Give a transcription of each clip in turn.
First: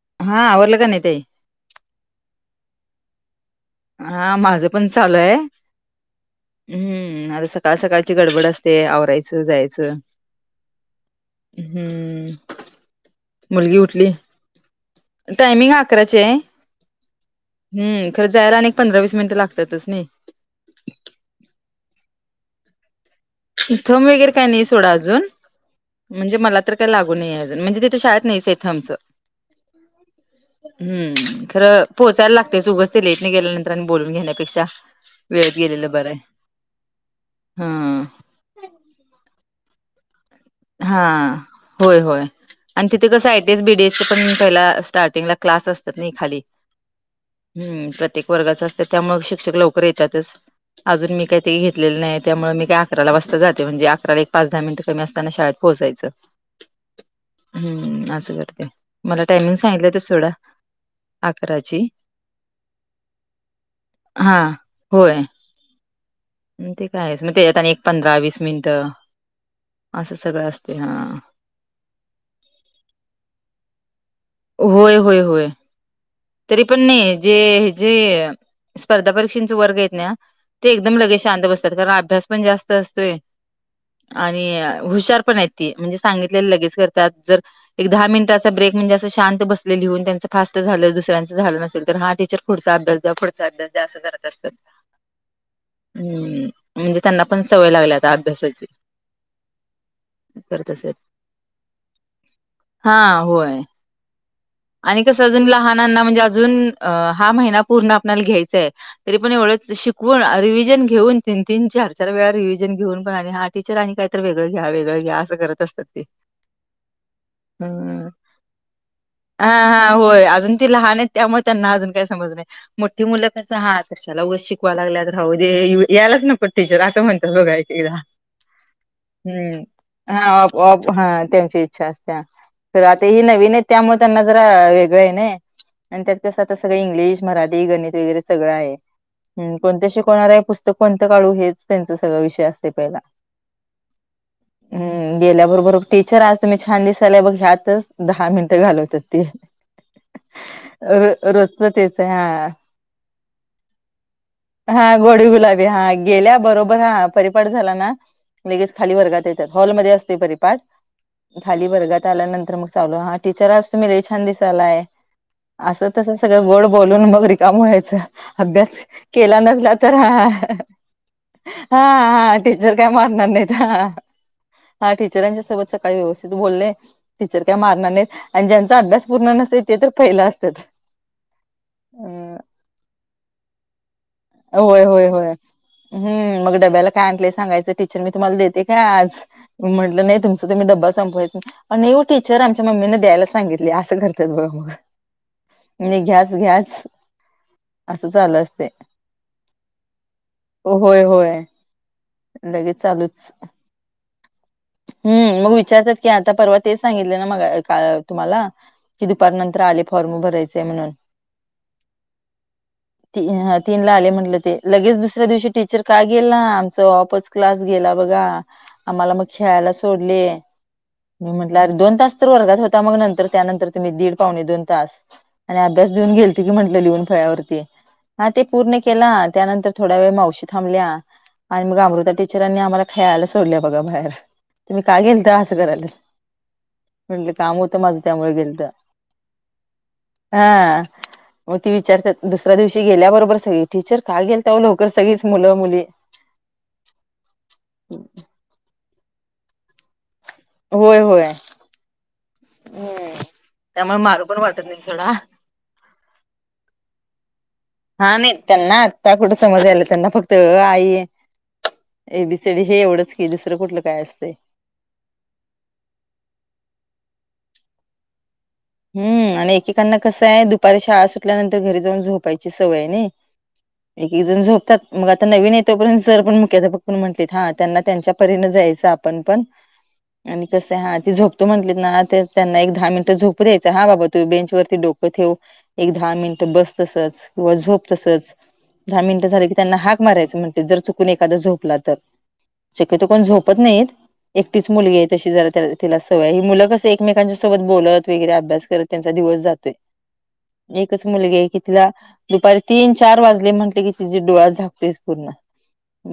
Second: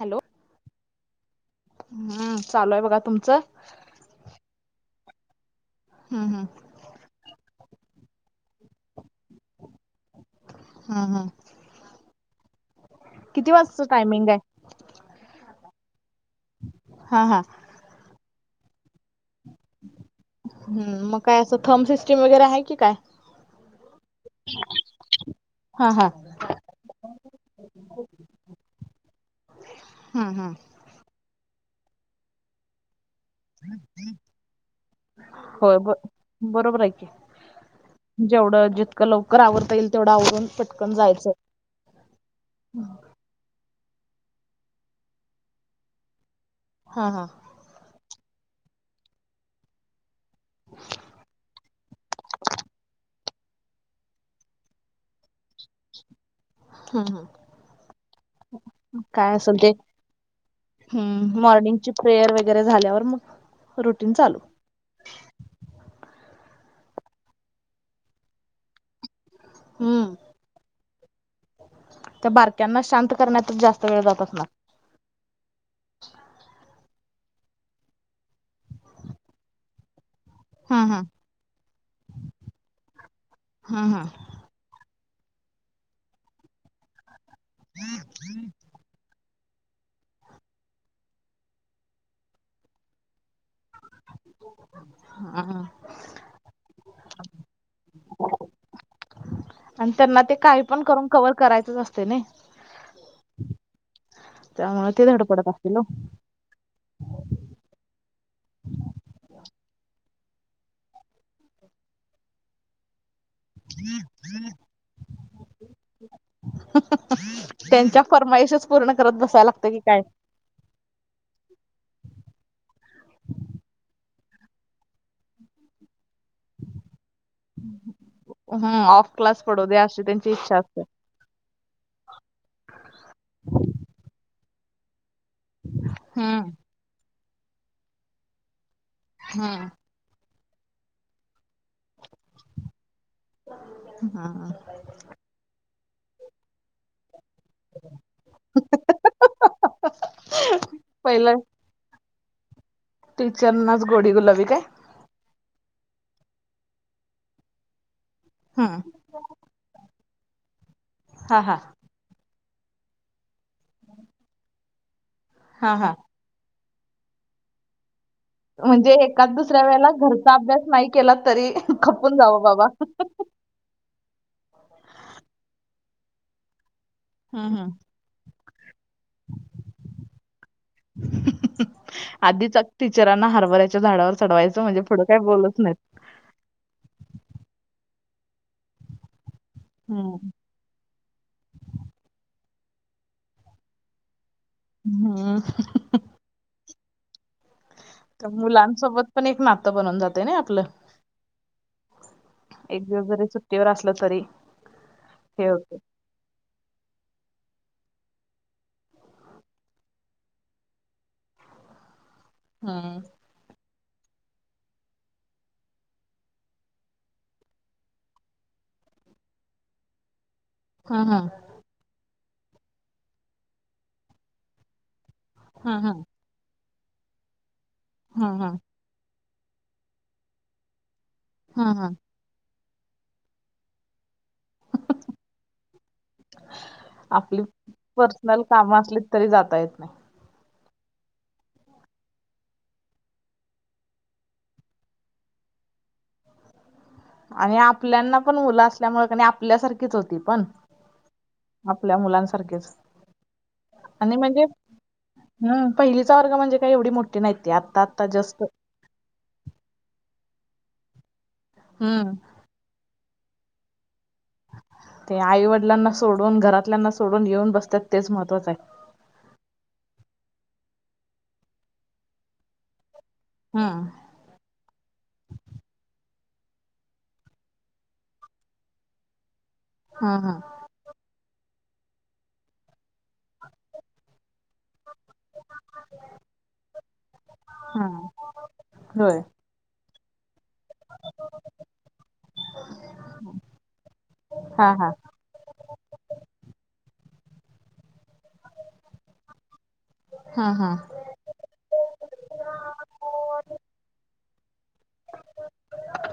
Hello हा आववरलं का नाही ते हम्म चालू आहे बघा तुमचं हा माझं पण चालू आहे हा हा हम्म आता सकाळ सकाळची गडबड असते आवरायचं जायचं हा हा हम्म मुलगी वाजचं उठली टायमिंग आहे टायमिंग अकराचे आहे हा हा हम् खरं जायला अनेक पंधरा वीस मिनिट लागतातच नाही हम् मग काय असं थंब सिस्टीम वगैरे आहे की काय इथंम वगैरे काय नाही सोडा अजून हा हा म्हणजे मला तर काही लागूये अजून म्हणजेिथे शळेत नाहीच इथं आमचं हम् हम् हम् खरं पोचायला लागते च उगस ते लेटने गेल्या नंतर आणि बोलून घेण्यापेक्षा वेळेत गेलेलं बरं आहे हा जेवढ जितकं लवकर आवरता येईल तेवढं आवरून प हा होय होय आणि तिथे कसं आहे तेच बीडी पण पहिला स्टार्टिंग ला क्लास असतात नाही खाली हा हा हम्म प्रत्येक वर्गाच असतं त्यामु शिक्षक लवकर येतातच अजून मी काही ते घेतलेले नाही त्यामुळे मी काही अकराला वाजता जाते म्हणजे अकराला एक पाच दहा मिनट कमी असते ना शाळेत पोहोचायचं हम्म हम्म हम्म असं करते मला काय टायमिंग असेल सांगितलं ते सोडा हम्म अकराची मॉर्निंगची प्रेयर वगैरे झाल्यावर मग रुटीन हा चालू होय ते कायच मग तेत आणि एक पंधरा वीस मिनिट हम्म असं सगळं असते हा त्या बारक्यांना शांत करण्यातच जास्त वेळ जात असणार होय होय होय तरी पण नाही जे ह जे स्पर्धा परीक्षेचा वर्ग आहेत ना ते हम्म एकदम लगेच शांत बसतात कारण अभ्यास पण जास्त असतोय हम्म हम्म आणि आणि हुशार पण आहेत ती म्हणजे सांगितले लगेच करतात जर एक दहा मिनिटाचा ब्रेक म्हणजे शांत बसले लिहून त्यांचं फास्ट झालं दुसऱ्यांचं झालं नसेल तर हा टीचर पुढचा अभ्यास द्या पुढचा अभ्यास द्या असं करत असतं हम्म हम्म हम् म्हणजे त्यांना पण सवय लागली आता अभ्यासाची आणि त्यांना ते काही करत पण असेल करून कवर्ह करायचच असते ना हा होय त्यामुळे आणि ते कसं अजून धडपडत असतील ओ लहानांना म्हणजे अजून हा महिना पूर्ण आपल्याला घ्यायचाय तरी पण एवढंच शिकवून रिव्हिजन घेऊन तीन तीन चार चार वेळा रिव्हिजन घेऊन पण आणि ह टीचर आणि काही तर वेगळं घ्या वेगळं घ्या असं करत असतात ते त्यांच्या हम्म. फरमाईशच पूर्ण कर हा हा होय अजून ती लहान आहेत त्यामुळे त्यांना अजून काही समज नाही मोठी मुलं कं हा कशाला उगस शिकवा लागल्यात तर राहऊ दे यायलाच ना पण टीचर असं म्हणतात बघायचीला हम्म ऑफ क्लास हम्म पडू द्या अशी त्यांची हाप इच्छा आप असते हा त्यांची इच्छा असते त्या तर आता ही नवीन आहे त्यामुळे त्यांना जरा वेगळं आहे नाही आणि त्यात हम्म कसं आता सगळं इंग्लिश मराठी गणित वगैरे सगळं आहे हम् हम्म कोणतं शिकवणार आहे पुस्तक कोणतं काढू हेच त्यांच सगळ विषय असतय पहिला हम्म हम् गेल्याबरोबर टीचर आज तुम्ही छान दिसायलाय बघ ह्यातच दहा मिनट घालत - त्यात ती पहिलं रोजच तेच आहे हा टीचरनाच गोडी गुलाबी काय हा गोडी गुलाबी हा गेल्या बरोबर हा परिपाट झाला ना लगेच हम्म खाली वर्गात हॉल मधे असतय परिपाठ हा हा खाली वर्गात आल्यानंतर मग चालू हा टीचर आज तुम्ही लई छान दिसालाय हा असं हा तस सगळं गोड बोलून मग रिकम व्हायचं अभ्यास म्हणजे एकाच केला दुसऱ्या नसला वेळेला तर हा घरचा अभ्यास नाही केला तरी हा खपून हा हा जावं बाबा टीचर काय मारणार नाहीत हा टीचरांच्या सोबत सकाळी व्यवस्थित बोललय टीचर हम्म काय हम्म मारणार नाहीत आणि ज्यांचा अभ्यास पूर्ण नसतय ते तर पहिला असत्यात आधीच टीचरांना हरभऱ्याच्या झाडावर चढवायचं म्हणजे पुढं काय बोलच नाहीत हम मग डब्याला काय आणलं सांगायचं टीचर मी तुम्हाला देते काय आज म म्हटलं नाही हम्म तुमच तुम्ही डबा संपवायचा आणि नाही ओ टीचर अमच्या मम्मीन द्यायला सांगितल्या अस करतात बघा मग हम्म [unintelligible] य घ्याच असं तर चालू असते मुलांसोबत पण एक नातं बनून जात होय होय लगेच एक दिवस चालूच जरी सुट्टीवर असलं तरी हम्म हे मग होते विचारत्यात की आता परवा तेच सांगितले ना मग का तुम्हाला कि दुपार नंतर आले फॉर्म भरायचाय म्हणून हम्म [unintelligible] तीन ला आले म्हंटलं ते लगेच दुसऱ्या दिवशी टीचर का गेला आमचा ऑफच क्लास गेला बघा आम्हाला मग खेळायला सोडले हम्म मी म्हटलं अर दोन तास तर वर्गात होता मग नंतर त्यानंतर तुम्ही दीड पावणे दोन तास आणि हम्म अभ्यास हम्म देऊन गेल ते की म्हटलं लिहून फळ्यावरती हा ते हम्म पूर्ण केला त्यानंतर थोड्या वेळ मावशी थांबल्या आणि हा मग हा. अमृता टी टिचरांनी आम्हाला खेळायला सोडल्या बघा बाहेर तुम्ही का गेलता असं कराल्यात म्हटलं आपली काम होत माझं त्यामुळ पर्सनल गेलत कामं असलीत तरी जाता येत नाही. हा मग ती विचारत्यात दुसऱ्या दिवशी गेल्याबरोबर बर सगळ टीचर का गेलता ओ लवकर सगळीच मुलं मुली आणि आपल्याना पण मुलं असल्यामुळ कणी आपल्यासारखीच होती पण होय होय आपल्या मुलांसारखीच हम्म त्यामुळे आणि मारू पण म्हणजे वाटत नाही थोडा हम पहिलीचा वर्ग म्हणजे काही एवढी मोठी नाहीत ती आत - हा नाही त्यांना आता कुठं समज याल्या त्यांना फक्त अ आ इ हम्म A B C D C D हे एवढंच की दुसरं कुठलं काय असतय ते आईवडिलांना सोडून घरातल्यांना सोडून येऊन बसत्यात तेच महत्वाचं आहे हम् आणि एकेकांना कसं आहे दुपारी शाळा सुटल्यानंतर घरी जाऊन झोपायची सवय आहे नाई हम एक एक जण झोपत्यात मग आता नवीन येतोपर्यंत जर पण मुख्याध्यापक पण म्हटलेत हा त्यांना त्यांच्या परीन जायचं आपण पण हा हा. आणि कसय हा ती झोपतो म्हटलीत ना त्यांना एक दहा मिनट झोपू - पू द्यायच हा बाबा तू बँच वरती डोक - ठेव एक दहा मिनिट बस तसच किंवा झोप हा तसच दहा होय मिनिटं झाली की - त्यांना हाक माराचं म्ह- ते जर चुकून एखादा झोपला तर शक्यतो कोण झोपत नाहीत एकटीच हा हा. मुलगी आहे तशी जरा तिला सवय ही मुलं क अस एकमेकांच्या सोबत बोलत वगैरे अभ्यास करत त्यांचा दिवस जातोय हा हा. एकच मुलगी आहे की तिला? दुपारी तीन चार, वाजले म्हटले की तिची डोळा झाकतोयच पूर्ण.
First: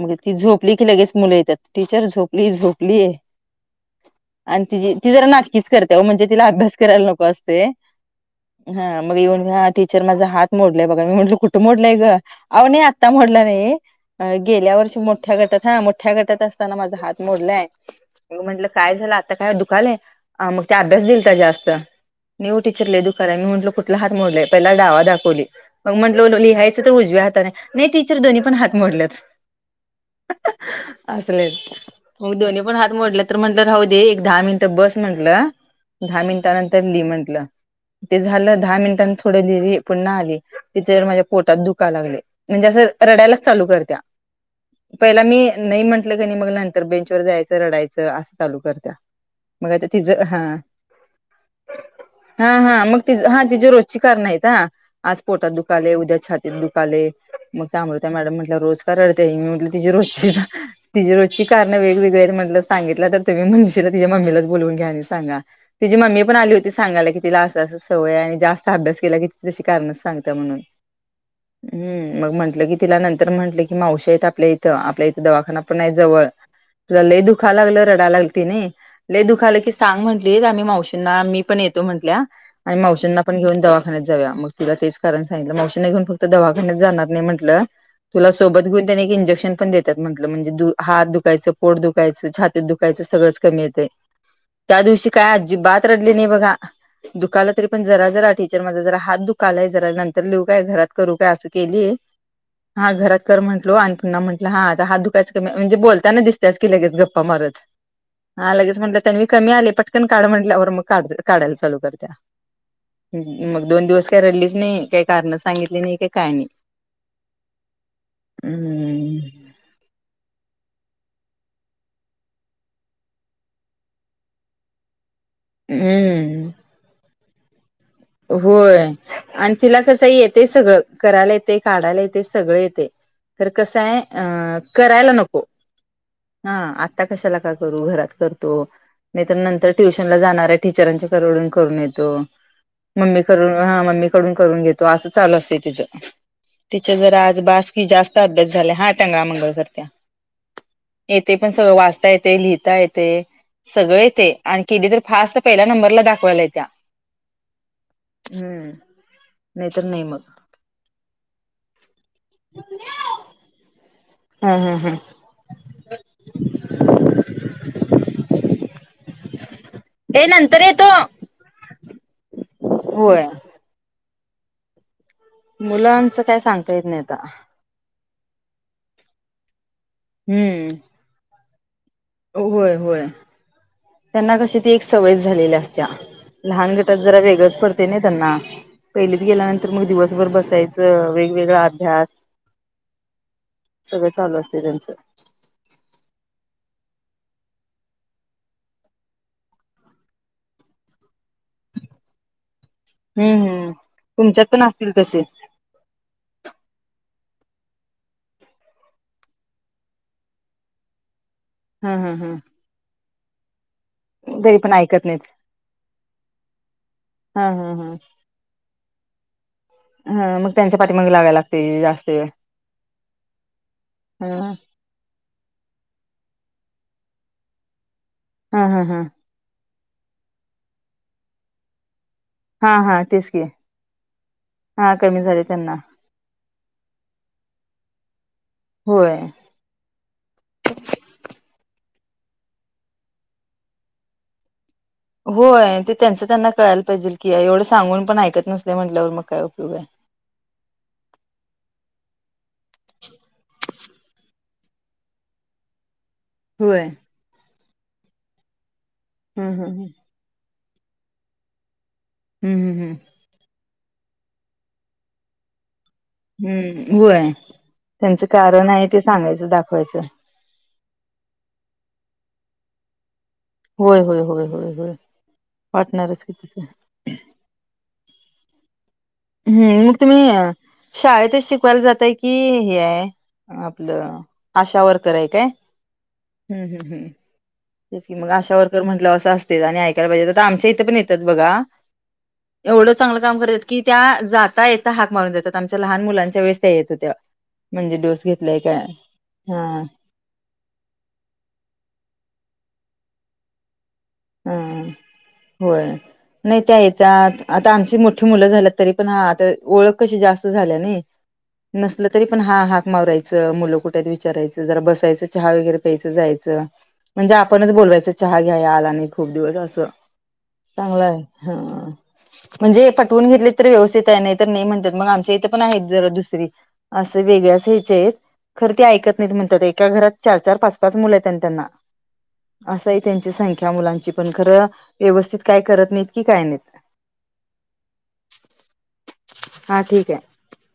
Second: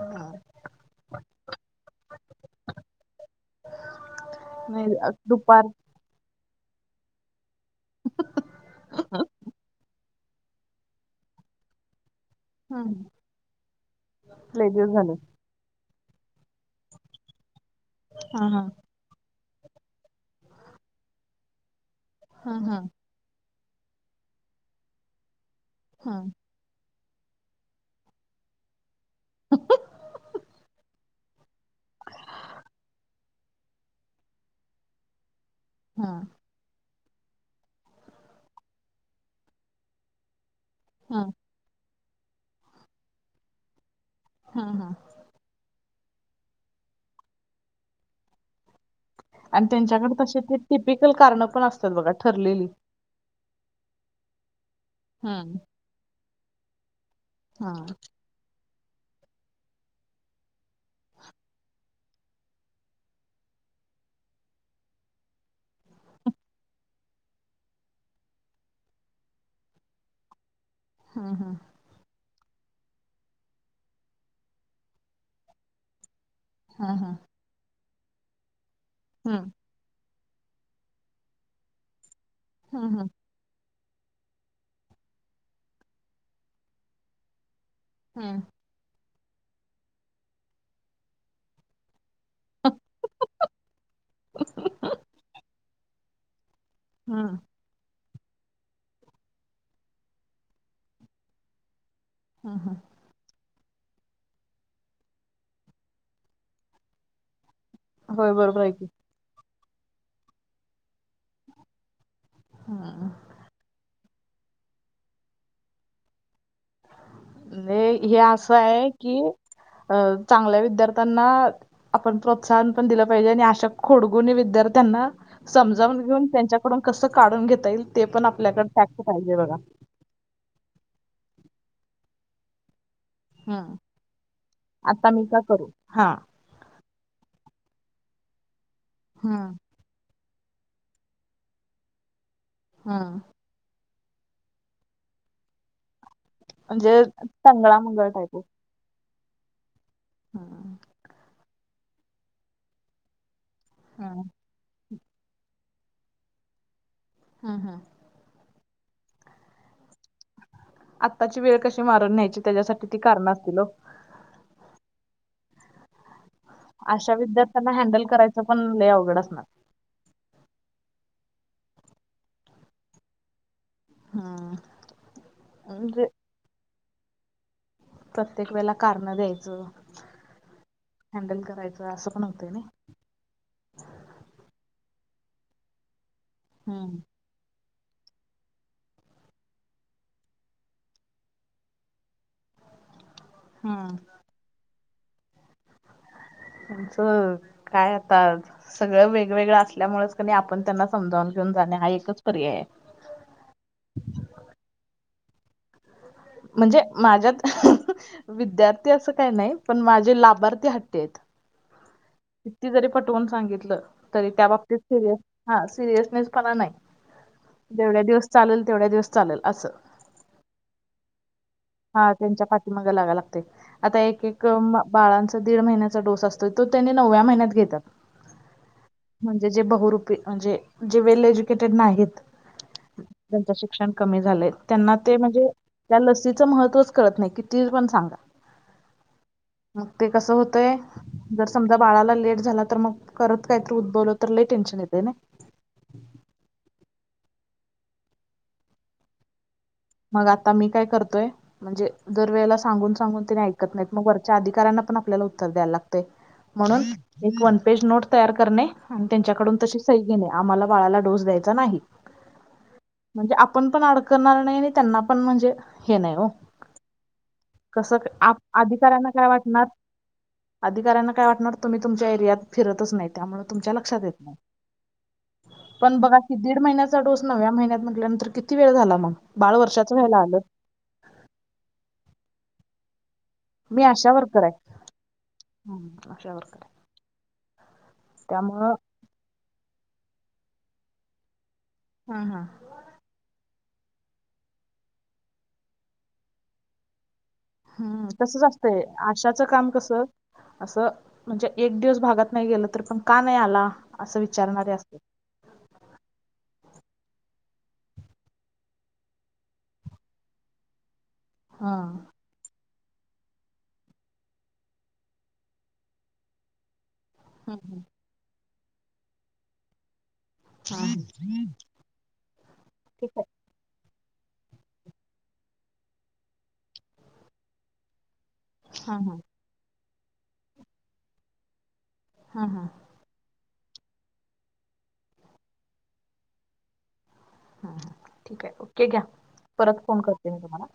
मग ती झोपली की लगेच मुलं येतात टीचर झोपली झोपली. आणि ती नाही अ, ती जरा दुपार नाटकीच कर हा म्हणजे तिला अभ्यास करायला नको असतय हा मग येऊन टीचर माझ हात मोडलंय बघा मी म्हटलं कुठं मोडलंय ग? आवो नाही हम्म. आता मोडला नाही गेल्या लेडीज वर्षी झाले. मोठ्या गटात हा मोठ्या गटात अस तान माझ हात मोडलाय म्हटलं मी हा हा म्हणलं काय झालं? आता काय दुखालय मग त्या अभ्यास दिलता जास्त नई हा ओ हा टीचर लई खरं हाय. मी म्हटल कुठला हात मोडलाय पहिला डावा दाखवली मग हा म्हटलो लिहाय तीत उजव्या हाताने नाही टीचर दोन्ही पण हात मोडल्यात. अहं अहं. असलेच. मग दोन्ही पण हात मोडल्या तर म्हटलं राऊदे एक दहा मिनिटं बस म्हंटलं. हा दहा मिनिटानंतर लि म्हंटलं ते झालं. दहा मिनिटान थोडं लिहिली पुन्हा आली. टीचर हा माझ्या पोटात दुखा लागलय म्हणजे असं रडायलाच चालू करत्या. हम्म हम्म. पहिला मी नाही म्हटलं कणी नाही मग नंतर बेंचवर जायचं रडायचं असं चालू करत्या. आणि मग आता तिज त्यांच्याकडे तसे हा ते टिपिकल कारणं पण असतात बघा हा ठरलेली. हा. मग ति हा तिची रोजची कारण हायत हं. आज पोटात हं, दुखालय, उद्या छातीत दुखालय. मग त्या हां, अमृता मॅडम म्हटल्या रोज का रडत्या ही मी म्हटलं तिचे रोजची तिजी रोजची कारण वेगवेगळी आहेत म्हटलं सांगितलं तर तुम्ही म्हणशीला तिच्या मम्मीला बोलून घ्या आणि सांगा. तिची मम्मी पण आली होती सांगायला. तिला असं असं सवय हाय आणि जास्त अभ्यास केला की तशी कारण सांगत्या म्हणून. [unintelligible] हा हा. हम्म. मग म्हटलं की तिला नंतर म्हटलं की मावशी हायत आपल्या इथं आपल्या इथं दवाखाना पण आहे जवळ हं, तुला हं, लय दुखा लागलं रडा लागली ती ने. लई हं, हं, दुखालं की सांग म्हटलीत आम्ही मावशींना मी पण येतो म्हटल्या आणि हं, मावशींना पण आपण घेऊन दवाखान्यात जावूया मग तिला तेच कारण सांगितलं. मावशीने घेऊन फक्त दवाखान्यात जाणार नाही म्हंटलं तुला हं, सोबत घेऊन त्याने एक इंजेक्शन पण देतात म्हटलं म्हणजे द हात दुखायचं पोट दुखायचं, छातीत दुखायचं सगळंच कमी येतय. त्या दिवशी काय बात रडली नाही बघा. हं, दुखाल तरी पण जरा जरा टीचर माझा जरा हात दुखालाय जरा नंतर लिहू काय? घरात करू काय? असं केली. हं, हं, हा घरात कर म्हटलो आणि पुन्हा म्हटलं हात दुखायचं कमी म्हणजे बोलताना दिसत्याच की लगेच गप्पा मारत होय हा बरोबर आहे लगेच की. म्हटलं तन्वी कमी आलय पटकन काढ म्हटलंवर मग काढ काढायला चालू करत्या. हम्म. मग दोन दिवस काय रडलीच नाही काही कारण सांगितली नाही का काय नाही. लई हे असं आहे की हम्म अ चांगल्या विद्यार्थ्यांना आपण प्रोत्साहन पण दिलं पाहिजे आणि अशा खोडगुणी विद्यार्थ्यांना समजावून घेऊन हम्म त्यांच्याकडून कसं काढून घेता येईल. ते पण आपल्याकडे होय टॅक्ट पाहिजे आणि बघा. तिला कसं येतय सगळं करायला येतय, काढायला येतय सगळं येतय. खरं कस हं, हाय अं आता करायला मी नको. का करू? हा. आता कशाला का करू घरात करतो, नाही तर हं, नंतर ट्युशन ला जाणाऱ्या टीचरांच्या करवडून करून येतो. हं. मम्मीकडून हा मम्मीकडून करून घेतो असं चालू असतय तिज. टीचर म्हणजे जरा आज बास टंगळा की मंगळ जास्त अभ्यास झालाय हा टांगळा मंगळ करत्या. हा. येतय पण सगळं वाचता येतय, लिहिता येतय, सगळं हं, येतय. आणि किली तर फास्ट पहिल्या नंबरला दाखवायला येत्या. हा हा. हम्म नाही तर नाही मग. आत्ताची वेळ कशी मारून घ्यायची त्याच्यासाठी ती कारणं असतील हो. हम्म हम्म हम्म. अशा विद्यार्थ्यांना हँडल करायचं पण लय अवघड असणार. [unintelligible] होय. हा. मुलांच काय सांगता येत नाही आता. प्रत्येक वेळेला कारणं द्यायचं. हम्म. हँडल करायचं असं. पण होतंय नाही. होय होय. त्यांना कशी ती एक सवय झालेली असत्या लहान गटात हम्म. जरा वेगळंच प नाही त्यांना पहिलीत गेल्यानंतर मग दिवसभर बसायचं वेगवेगळा अभ्यास हम्म सगळं चालू असतय त्यांचं. त्यांचं काय आता आज. सगळं वेगवेगळं असल्यामुळेच क आपण त्यांना समजावून घेऊन जाणे हा एकच पर्याय ये. हम्म हम्म तुमच्यात पण असतील तशे. म्हणजे माझ्यात [unintelligible] विद्यार्थी असं काय नाही पण माझे लाभार्थी हट्टी आहेत. हम्म हम्म हम्म. किती जरी पटवून सांगितलं तरी त्या पण बाबतीत ऐकत सिरि नाहीत हा सिरियसनेस पणा हा हा नाही हा जेवढ्या दिवस चालेल तेवढ्या दिवस चालेल असं. ह मग त्यांच्या पाठी मागे लागयला लागत हा त्यांच्या पाठी मागे लागव लागते आता एक हा एक म बाळांचा दीड महिन्याचा डोस असतोय तो त्यांनी नवव्या महिन्यात घेतात हा हा हा. म्हणजे जे बहुरुपी म्हणजे जे वेल एज्युकेटेड नाहीत हा हा तेच की ज्यांच शिक्षण कमी झाले हा त्यांना ते कमी झाले म्हणजे त्यांना त्या लसीचं महत्त्वच करत नाही किती पण सांगा. होय. मग ते कसं होतय. जर समजा बाळाला लेट झाला तर मग करत काहीतरी उद्भवलं तर ल टेन्शन येते ना. होय ते त्यांचं त्यांना कळायला पाहिजे की एवढं सांगून पण ऐकत नसते म्हटल्यावर मग काय उयोग आहे. मग आता मी काय करतोय म्हणजे दर वेळेला सा सांगून सांगून तेने ऐकत नाहीत मग वरच्या अधिकाऱ्यांना पण आपल्याला उत्तर द्यायला लागत म्हणून होय एक वन पेज नोट तयार करणे आणि त्यांच्याकडून हम्म तशी हम्म सही घेणे आम्हाला बाळाला डोस द्यायचा नाही हम्म हम्म हम्म. म्हणजे आपण पण अडकणार नाही आणि त्यांना पण म्हणजे हे नाही हो हम्म होय कस त्यांचं अ कारण आहे ते अधिकाऱ्यांना काय सांगायचं वाटणार दाखवायचं अधिकाऱ्यांना काय वाटणार तुम्ही तुमच्या एरियात फिरतच नाहीत. त्यामुळे तुमच्या होय लक्षात येत होय नाही होय होय होय पण बघा वाटणारच कि की दीड तस महिन्याच डोस नव्या महिन्या म्हटल्यानंतर किती वेळ झाला मग. बाळ हम्म मग वर्षाचं तुम्ही व्हायला आलं शाळेतच शिकवायला जातय की हे आहे. मी आशा आपलं वर्कर आशा वर्कर हाय काय आहे आशा वर्कर हम्म आहे हम्म हम्म. ज की मग अशा त्यामुळं वर्कर म्हटलं असं असत आणि ऐकायला पाहिजे आता आमच्या इथे पण येतात बघा. हा हा. एवढं चांगलं काम करतात की त्या जाता येेतता हाक मारून जातात आमच्या लहान मुलांच्या वेळेस त्या येत होत्या. म्हणजे हम्म डोस तसच घेतलाय असतंय काय आशाचं काम हा कसं असं म्हणजे एक दिवस भागात नाही गेलं तररी पण का नाही आला असं विचारणारे हम् असतात होय. नाही त्या येतात. आता आमची मोठी मुलं झाल्यात. तरी पण हा आता ओळख कशी जास्त झाल्या नाही. हा नसल तरी. पण हा हाक मारायचं, मुलं कुठ आहेत विचारायचं, जरा बसायचं, चहा वगैरे प्यायचं जायचं. म्हणजे आपणच हम्म बोलवायच चहा घ्यायला आला नाही खूप दिवस असं. हम्म हा हा. चांगलं आहे हा म्हणजे ठीक आहे पटवून घेतले. तर व्यवस्थित आहे. नाही तर नाही म्हणतात. मग आमच्या इथे पण आहेत जरा दुसरी असे वेगळ्याच ह्याच्या आहेत. खर ते हा हा ऐकत नाहीत. म्हणतात एका घरात चार चार पाच पाच मुलं आहेत म्हण त्यांना हा हा असं एक त्यांची संख्या मुलांची पण, खरं व्यवस्थित काय करत नाहीत की काय नाहीत. ह ह ठीक आहे. ओके, घ्या हा परत फोन ठीक आहे करते मी तुम्हाला.